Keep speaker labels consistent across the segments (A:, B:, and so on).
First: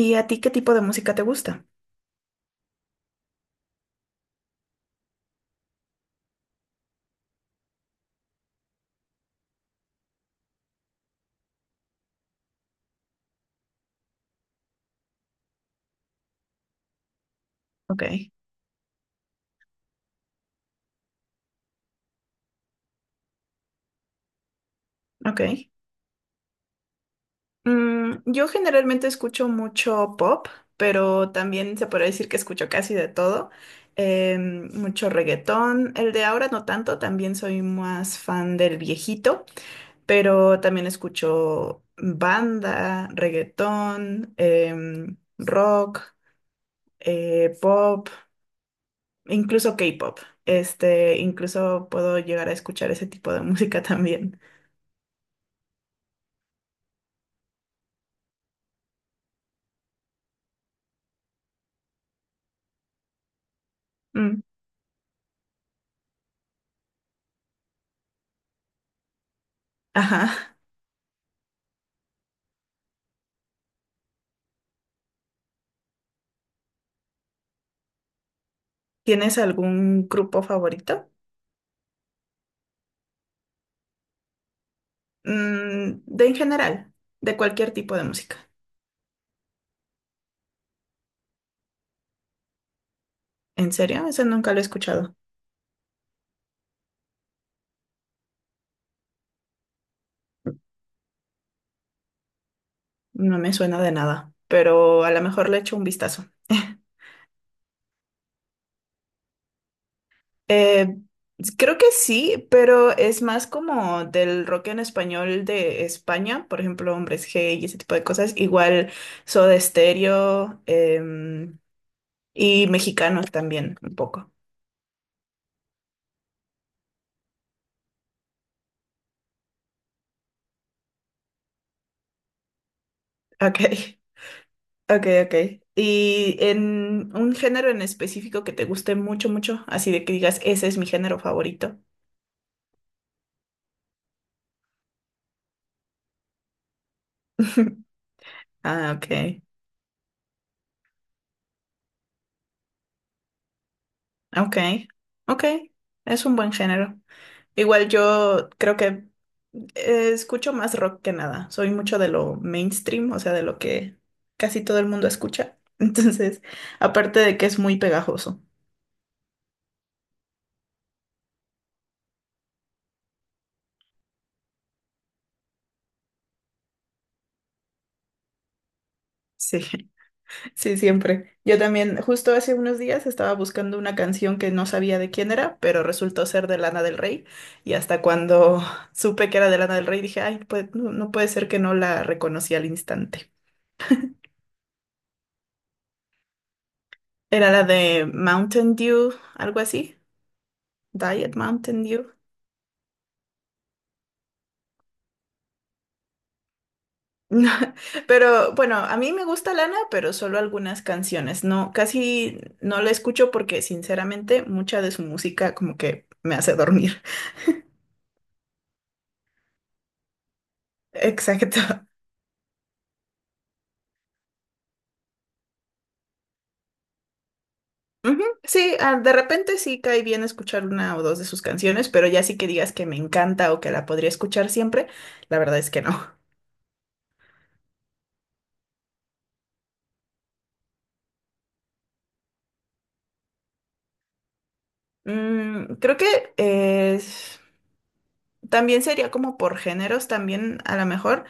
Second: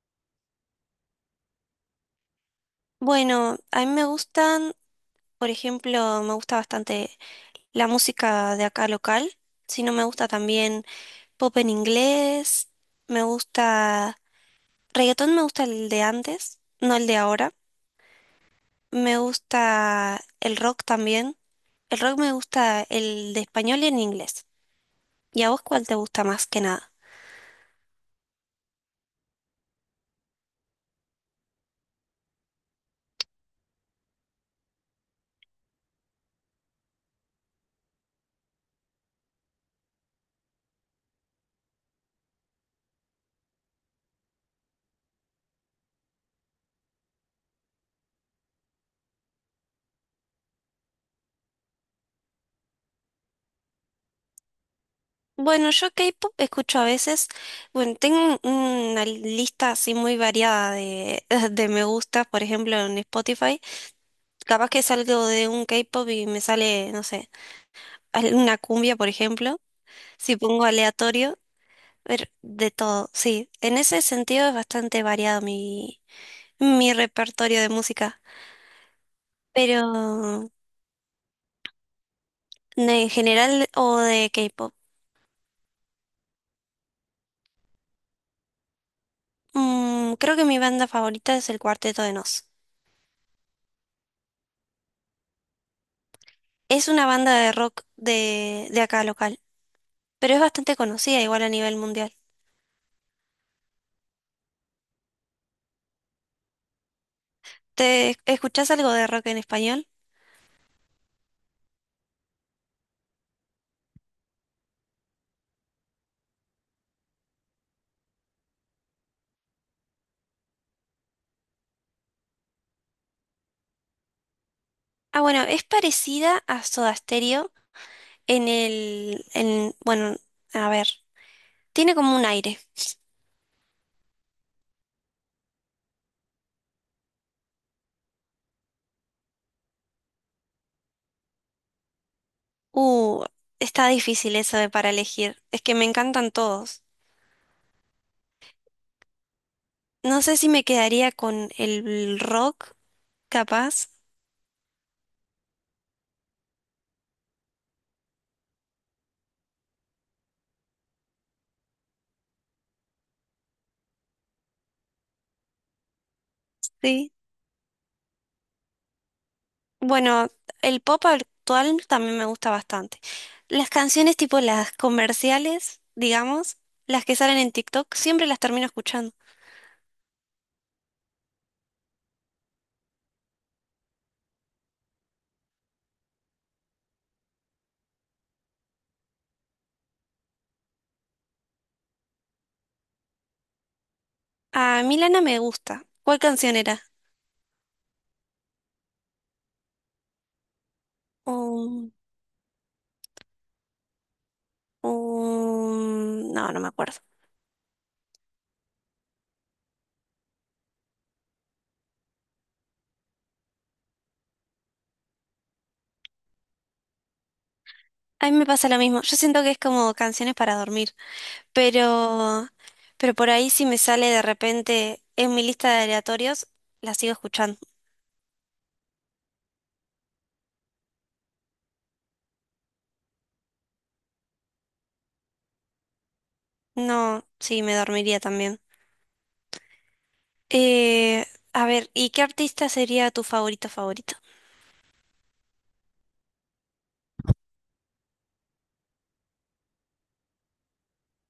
A: ¿Y a ti qué tipo de música te gusta?
B: Bueno, a mí me gustan, por ejemplo, me gusta bastante la música de acá local, si no me gusta también pop en inglés, me gusta reggaetón, me gusta el de antes, no el de ahora,
A: Ok.
B: me gusta el rock también, el rock me gusta el de español y en inglés.
A: Ok.
B: ¿Y a vos cuál te gusta más que nada?
A: Yo generalmente escucho mucho pop, pero también se podría decir que escucho casi de todo. Mucho reggaetón. El de ahora no tanto, también soy más fan del viejito, pero también escucho banda, reggaetón, rock, pop, incluso K-pop. Incluso puedo llegar a escuchar ese tipo de música también.
B: Bueno, yo K-pop escucho a veces, bueno, tengo una lista así muy variada de me gusta, por ejemplo, en Spotify.
A: Mm,
B: Capaz que salgo de un K-pop y me sale, no sé, una cumbia, por ejemplo.
A: ajá.
B: Si pongo aleatorio, ver de todo. Sí, en ese sentido es bastante variado mi repertorio de música.
A: ¿Tienes
B: Pero
A: algún grupo favorito?
B: en general o de K-pop.
A: Mm, de en general, de cualquier tipo de música.
B: Mm, creo que mi banda favorita es el Cuarteto de Nos.
A: ¿En serio? Ese nunca lo he escuchado.
B: Es una banda de rock de acá local, pero es bastante conocida igual a nivel mundial.
A: No me suena de nada, pero a lo mejor le echo un vistazo.
B: ¿Te escuchás algo de rock en español?
A: Eh, Creo que sí, pero es más como del rock en español de España, por ejemplo, Hombres G y ese tipo de cosas. Igual Soda Stereo, y mexicanos también, un poco.
B: Ah, bueno, es parecida a Soda Stereo. Bueno, a ver, tiene como un aire.
A: Ok. Ok, ok. ¿Y en un género en específico que te guste mucho, mucho? Así de que digas, ese es mi género favorito.
B: Uh, Está difícil eso de para elegir. Es que me encantan todos.
A: Ah, ok.
B: No sé si me quedaría con el rock, capaz.
A: Ok. Ok. Es un buen género. Igual yo creo que escucho más rock que nada. Soy mucho de lo mainstream, o sea, de lo que casi todo el mundo escucha. Entonces,
B: Sí.
A: aparte de que es muy pegajoso.
B: Bueno, el pop actual también me gusta bastante. Las canciones tipo las comerciales, digamos, las que salen en TikTok, siempre las termino escuchando.
A: Sí. Sí, siempre. Yo también, justo hace unos días estaba buscando una canción que no sabía de quién era, pero resultó ser de Lana del Rey. Y hasta cuando supe que era de Lana del Rey, dije, ay, pues no, no puede ser que no la reconocí al instante.
B: A Milana me gusta. ¿Cuál canción era?
A: Era la de Mountain Dew, algo así. Diet Mountain
B: Um,
A: Dew.
B: no, no me acuerdo.
A: Pero bueno, a mí me gusta Lana, pero solo algunas canciones. No, casi no la escucho porque sinceramente mucha de su música como que me hace dormir.
B: A mí me pasa lo mismo. Yo siento que es como canciones para dormir,
A: Exacto.
B: pero, pero por ahí si me sale de repente en mi lista de aleatorios, la sigo escuchando.
A: Ujú, sí, ah, de repente sí cae bien escuchar una o dos de sus canciones, pero ya sí que digas que me encanta o que la podría escuchar siempre, la verdad es que no.
B: No, sí, me dormiría también. Eh, a ver, ¿y qué artista sería tu favorito favorito?
A: Mm, creo que eh, también sería como por géneros, también a lo mejor.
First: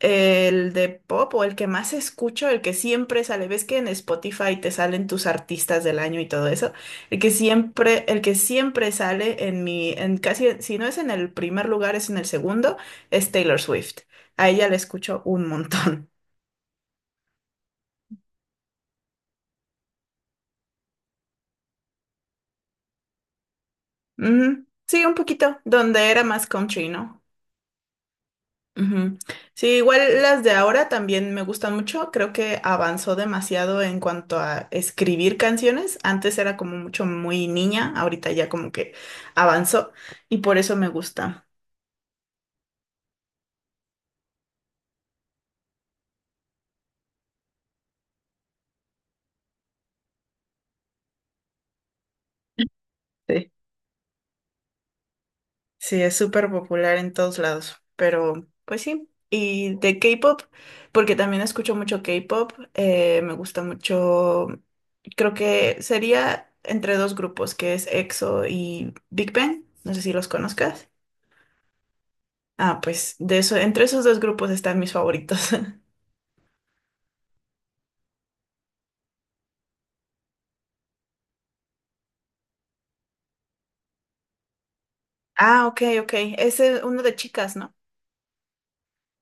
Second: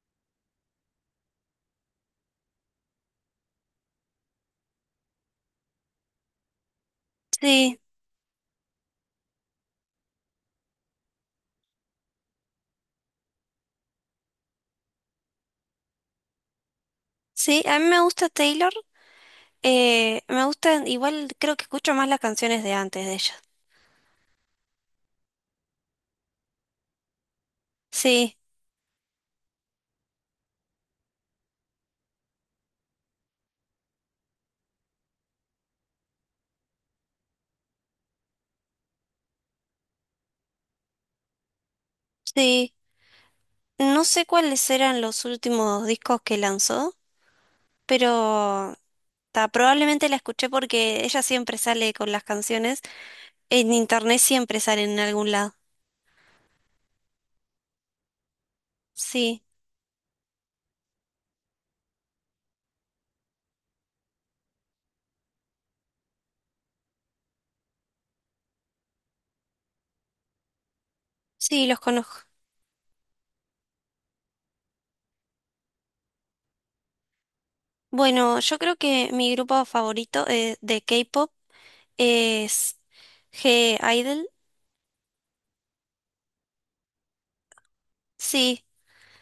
A: El de pop o el que más escucho, el que siempre sale, ves que en Spotify te salen tus artistas del año y todo eso,
B: Sí,
A: el que siempre sale en mi, en casi, si no es en el primer lugar, es en el segundo, es Taylor Swift. A ella la escucho un montón.
B: sí, a mí me gusta Taylor. Me gustan, igual creo que escucho más las canciones de antes de ella.
A: Ujú. Sí, un poquito, donde era más country, ¿no?
B: Sí,
A: Ujú. Sí, igual las de ahora también me gustan mucho. Creo que avanzó demasiado en cuanto a escribir canciones. Antes era como mucho muy niña, ahorita ya como que avanzó y por eso me gusta.
B: sí. No sé cuáles eran los últimos discos que lanzó, pero ta, probablemente la escuché porque ella siempre sale con las canciones.
A: Sí,
B: En internet siempre salen en algún lado.
A: sí, es súper popular en todos lados. Pero, pues sí.
B: Sí,
A: Y de K-pop, porque también escucho mucho K-pop, me gusta mucho. Creo que sería entre dos grupos, que es EXO y Big Bang. No sé si los conozcas.
B: sí, los conozco.
A: Ah, pues de eso, entre esos dos grupos están mis favoritos.
B: Bueno, yo creo que mi grupo favorito de K-pop es G-Idol.
A: Ah, ok, ok. Ese es uno de chicas, ¿no?
B: Sí,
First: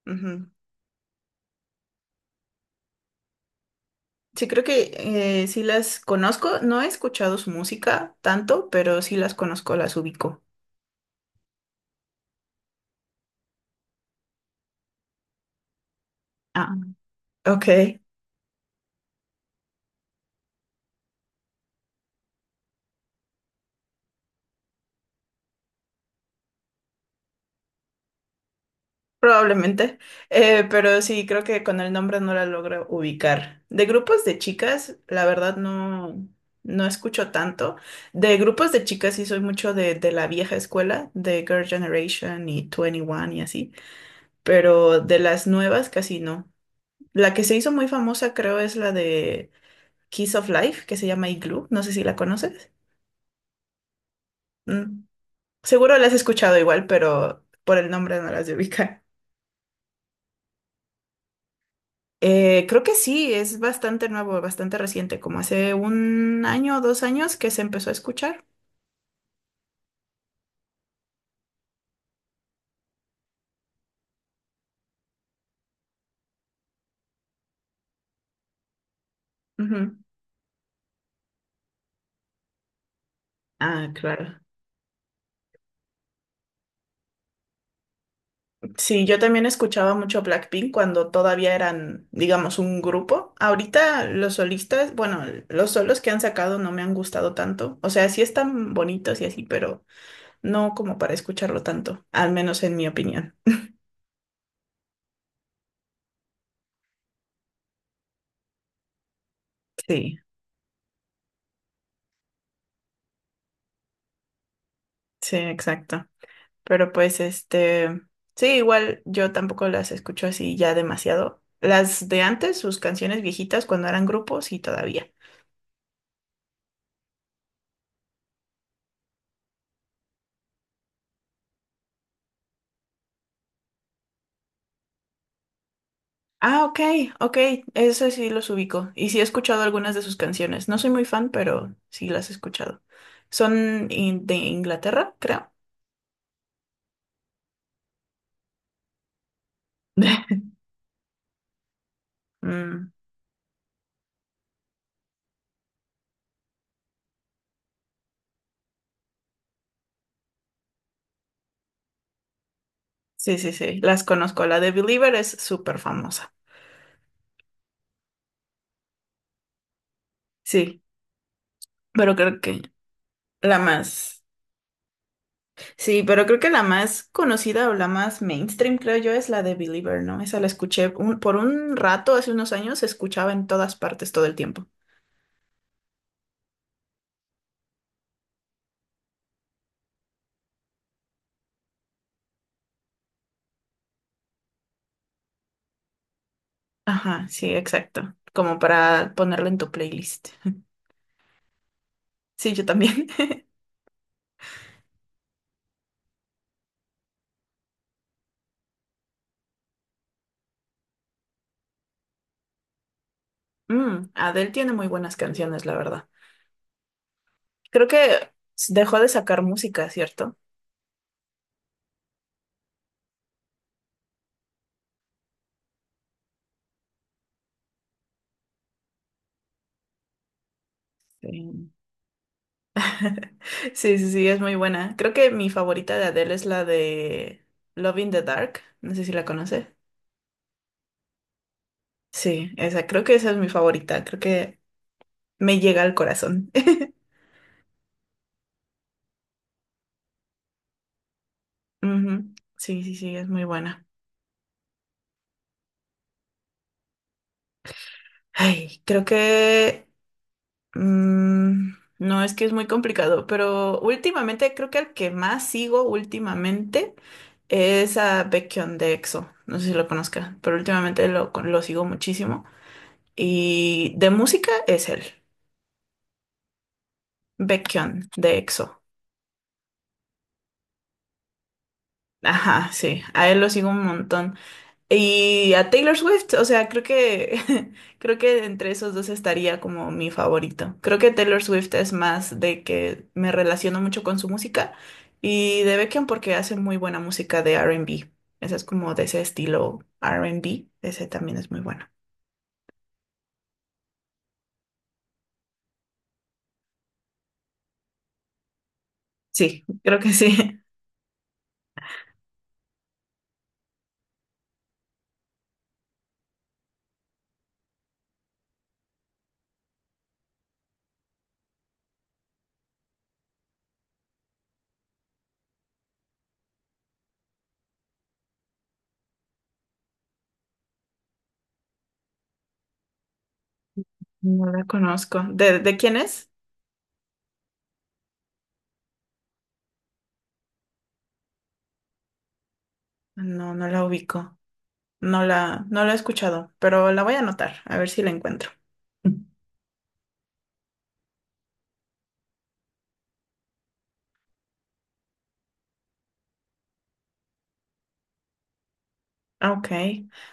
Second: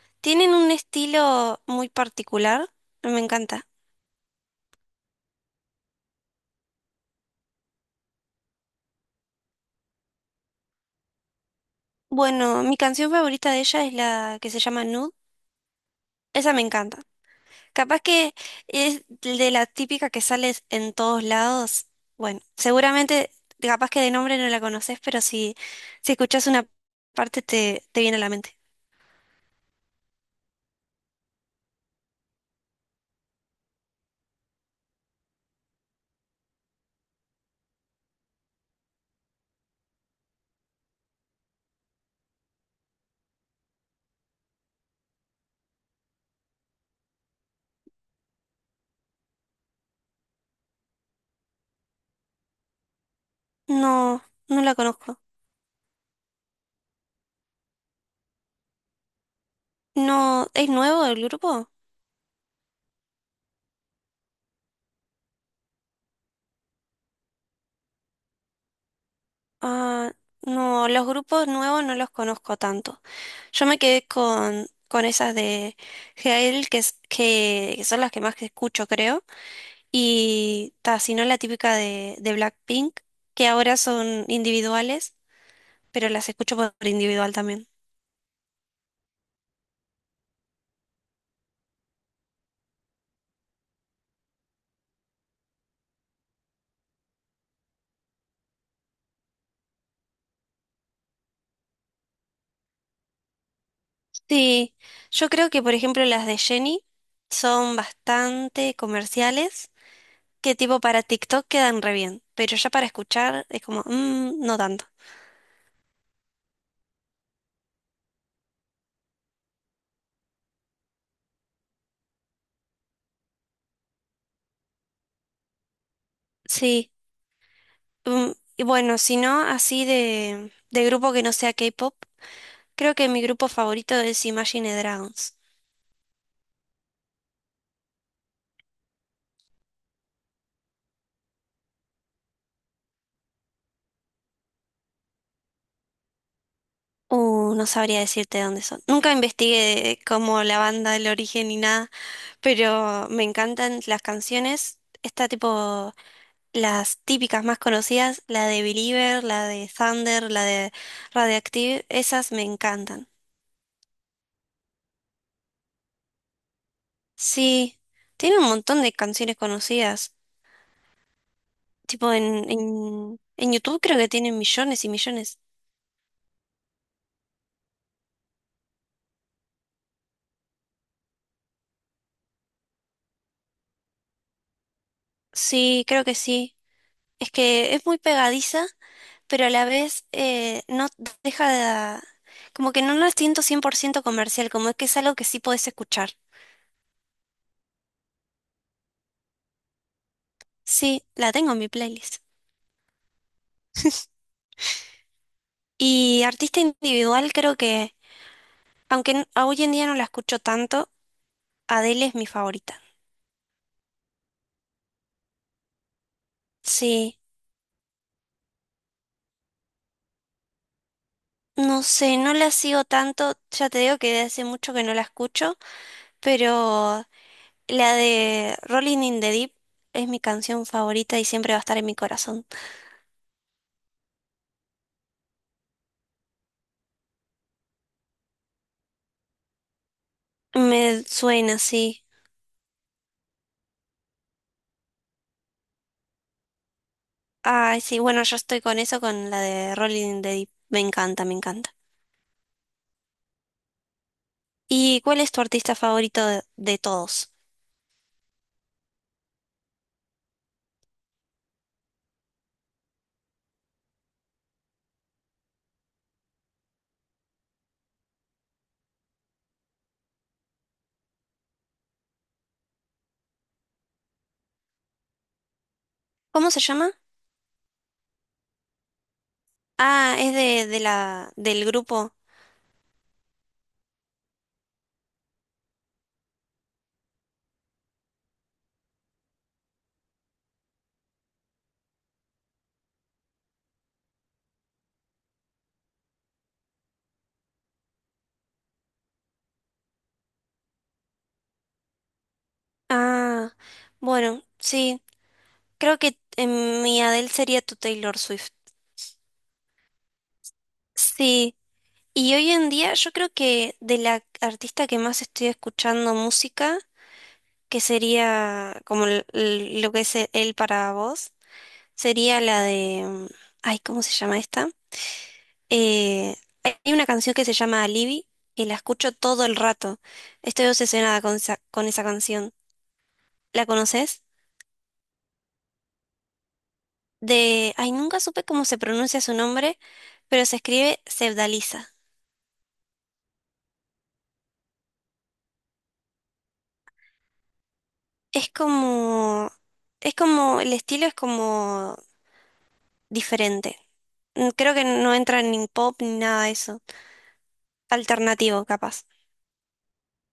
A: Ujú.
B: tienen un estilo muy particular. Me encanta.
A: Sí, creo que sí las conozco. No he escuchado su música tanto, pero sí las conozco, las ubico.
B: Bueno, mi canción favorita de ella es la que se llama Nude. Esa me
A: Ah,
B: encanta.
A: ok,
B: Capaz que es de la típica que sales en todos lados. Bueno, seguramente, capaz que de nombre no la conoces, pero si escuchas una parte te viene a la mente.
A: probablemente. Pero sí, creo que con el nombre no la logro ubicar. De grupos de chicas, la verdad no, no escucho tanto. De grupos de chicas sí soy mucho de la vieja escuela, de Girl Generation y 21 y así. Pero de las nuevas casi no. La que se hizo muy famosa creo es la de Kiss of Life, que se llama Igloo, no sé si la conoces.
B: No, no la
A: Mm,
B: conozco.
A: seguro la has escuchado igual, pero por el nombre no las de ubicar.
B: No, ¿es nuevo el grupo?
A: Creo que sí, es bastante nuevo, bastante reciente, como hace un año o dos años que se empezó a escuchar.
B: Ah, no, los grupos nuevos no los conozco tanto. Yo me quedé con esas de Gael, que son las que más que escucho, creo.
A: Ujú.
B: Y ta, si no la típica de Blackpink, que ahora
A: Ah,
B: son
A: claro.
B: individuales. Pero las escucho por individual también.
A: Sí, yo también escuchaba mucho Blackpink cuando todavía eran, digamos, un grupo. Ahorita los solistas, bueno, los solos que han sacado no me han gustado tanto. O sea, sí están bonitos y así, pero no como para escucharlo tanto, al menos en mi opinión.
B: Sí, yo creo que por ejemplo las de Jenny son bastante comerciales,
A: Sí,
B: que tipo para TikTok quedan re bien, pero ya para escuchar es como, "Mm, no tanto".
A: sí, exacto. Pero pues sí, igual yo tampoco las escucho así ya demasiado. Las de antes, sus canciones viejitas cuando eran grupos, sí, todavía.
B: Sí, mm, y bueno, si no, así de grupo que no sea K-pop, creo que mi grupo favorito es Imagine Dragons.
A: Ah, ok, ok, eso sí los ubico. Y sí he escuchado algunas de sus canciones. No soy muy fan, pero sí las he escuchado. Son in- de Inglaterra, creo.
B: No sabría decirte dónde son. Nunca investigué como la banda, el origen ni nada,
A: Mm,
B: pero me encantan las canciones. Está tipo las típicas más conocidas, la de Believer, la de Thunder, la de Radioactive, esas me encantan.
A: sí, sí, sí, las conozco. La de Believer es súper famosa.
B: Sí, tiene un montón de canciones conocidas.
A: Sí,
B: Tipo
A: pero creo que
B: en
A: la
B: YouTube creo que
A: más...
B: tienen millones y millones.
A: Sí, pero creo que la más conocida o la más mainstream, creo yo, es la de Believer, ¿no? Esa la escuché un- por un rato, hace unos años, se escuchaba en todas partes todo el tiempo.
B: Sí, creo que sí. Es que es muy pegadiza, pero a la vez no deja de... Como que no la siento 100% comercial, como es que es algo que sí podés escuchar.
A: Ajá, sí, exacto. Como para ponerla en tu playlist.
B: Sí, la tengo en mi playlist.
A: Sí, yo también.
B: Y artista individual creo que... Aunque n- a hoy en día no la escucho tanto, Adele es mi favorita.
A: Mm, Adele tiene muy buenas canciones, la verdad.
B: Sí,
A: Creo que dejó de sacar música, ¿cierto?
B: no sé, no la sigo tanto, ya te digo que de hace mucho que no la escucho, pero la de Rolling in the Deep es mi canción favorita y siempre va a
A: Sí.
B: estar en mi corazón.
A: Sí, sí, sí, es muy buena. Creo que mi favorita de Adele es la de Love in the Dark. No sé si la conoce.
B: Me suena, sí.
A: Sí, esa, creo que esa es mi favorita. Creo que me llega al corazón.
B: Ay, sí, bueno, yo estoy con eso, con la de Rolling in the Deep. Me encanta, me encanta.
A: Ujú. Sí, sí, sí, es muy buena.
B: ¿Y cuál es tu artista favorito de todos?
A: Ay, creo que Mm, no, es que es muy complicado, pero últimamente creo que el que más sigo últimamente es a Baekhyun de EXO. No sé si lo conozca, pero últimamente lo sigo muchísimo. Y de música es él,
B: ¿Cómo se llama?
A: Baekhyun de EXO.
B: Ah, es del grupo.
A: Ajá, sí, a él lo sigo un montón. Y a Taylor Swift, o sea, creo que creo que entre esos dos estaría como mi favorito. Creo que Taylor Swift es más de que me relaciono mucho con su música y de Beckham porque hace muy buena música de R&B. Esa es como de ese estilo R&B, ese también es muy bueno.
B: Ah, bueno, sí. Creo que mi Adele sería tu Taylor Swift.
A: Sí, creo que sí.
B: Sí, y hoy en día yo creo que de la artista que más estoy escuchando música, que sería como lo que es él para vos, sería la de... mm, ay, ¿cómo se llama esta? Eh, Hay una canción que se llama Alibi y la escucho todo el rato. Estoy obsesionada con esa canción. ¿La conoces?
A: No la conozco. De quién es?
B: De... Ay, nunca supe cómo se pronuncia su nombre, pero se escribe Sevdaliza.
A: No, no la ubico. No la he escuchado, pero la voy a anotar, a ver si la encuentro.
B: Es como, es como, el estilo es como diferente. Mm, creo que no entra ni pop ni nada de eso. Alternativo, capaz.
A: Ah, ok,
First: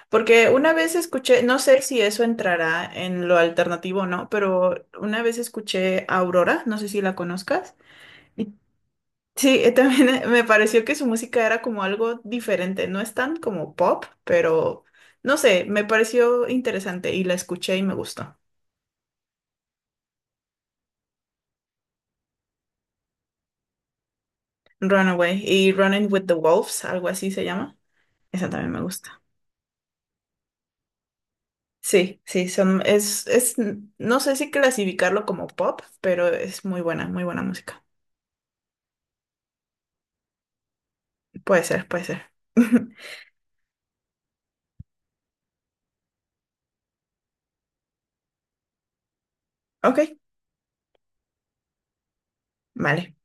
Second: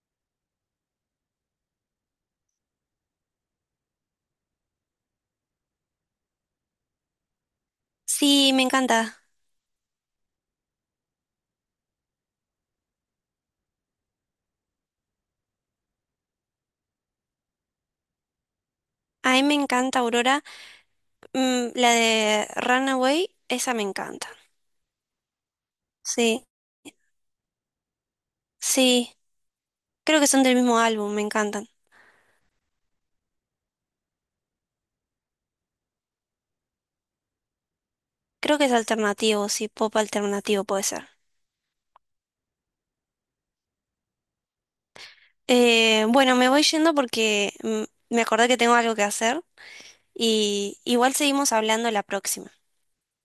A: porque una vez escuché, no sé si eso entrará en lo alternativo o no, pero una vez escuché a Aurora, no sé si la conozcas.
B: Sí,
A: Y
B: me encanta.
A: sí, también me pareció que su música era como algo diferente, no es tan como pop, pero no sé, me pareció interesante y la escuché y me gustó.
B: A mí me encanta Aurora. Mm, la de Runaway, esa me encanta.
A: Runaway y Running with the
B: Sí,
A: Wolves, algo así se llama. Esa también me
B: sí.
A: gusta.
B: Creo que son del mismo álbum, me encantan.
A: Sí, sí, son, es, no sé si clasificarlo como pop, pero es muy buena música.
B: Creo que es alternativo, sí, pop alternativo puede ser.
A: Puede ser, puede ser.
B: Bueno, me voy yendo porque mm, me acordé que tengo algo que hacer
A: Ok,
B: y igual seguimos hablando la próxima.
A: vale.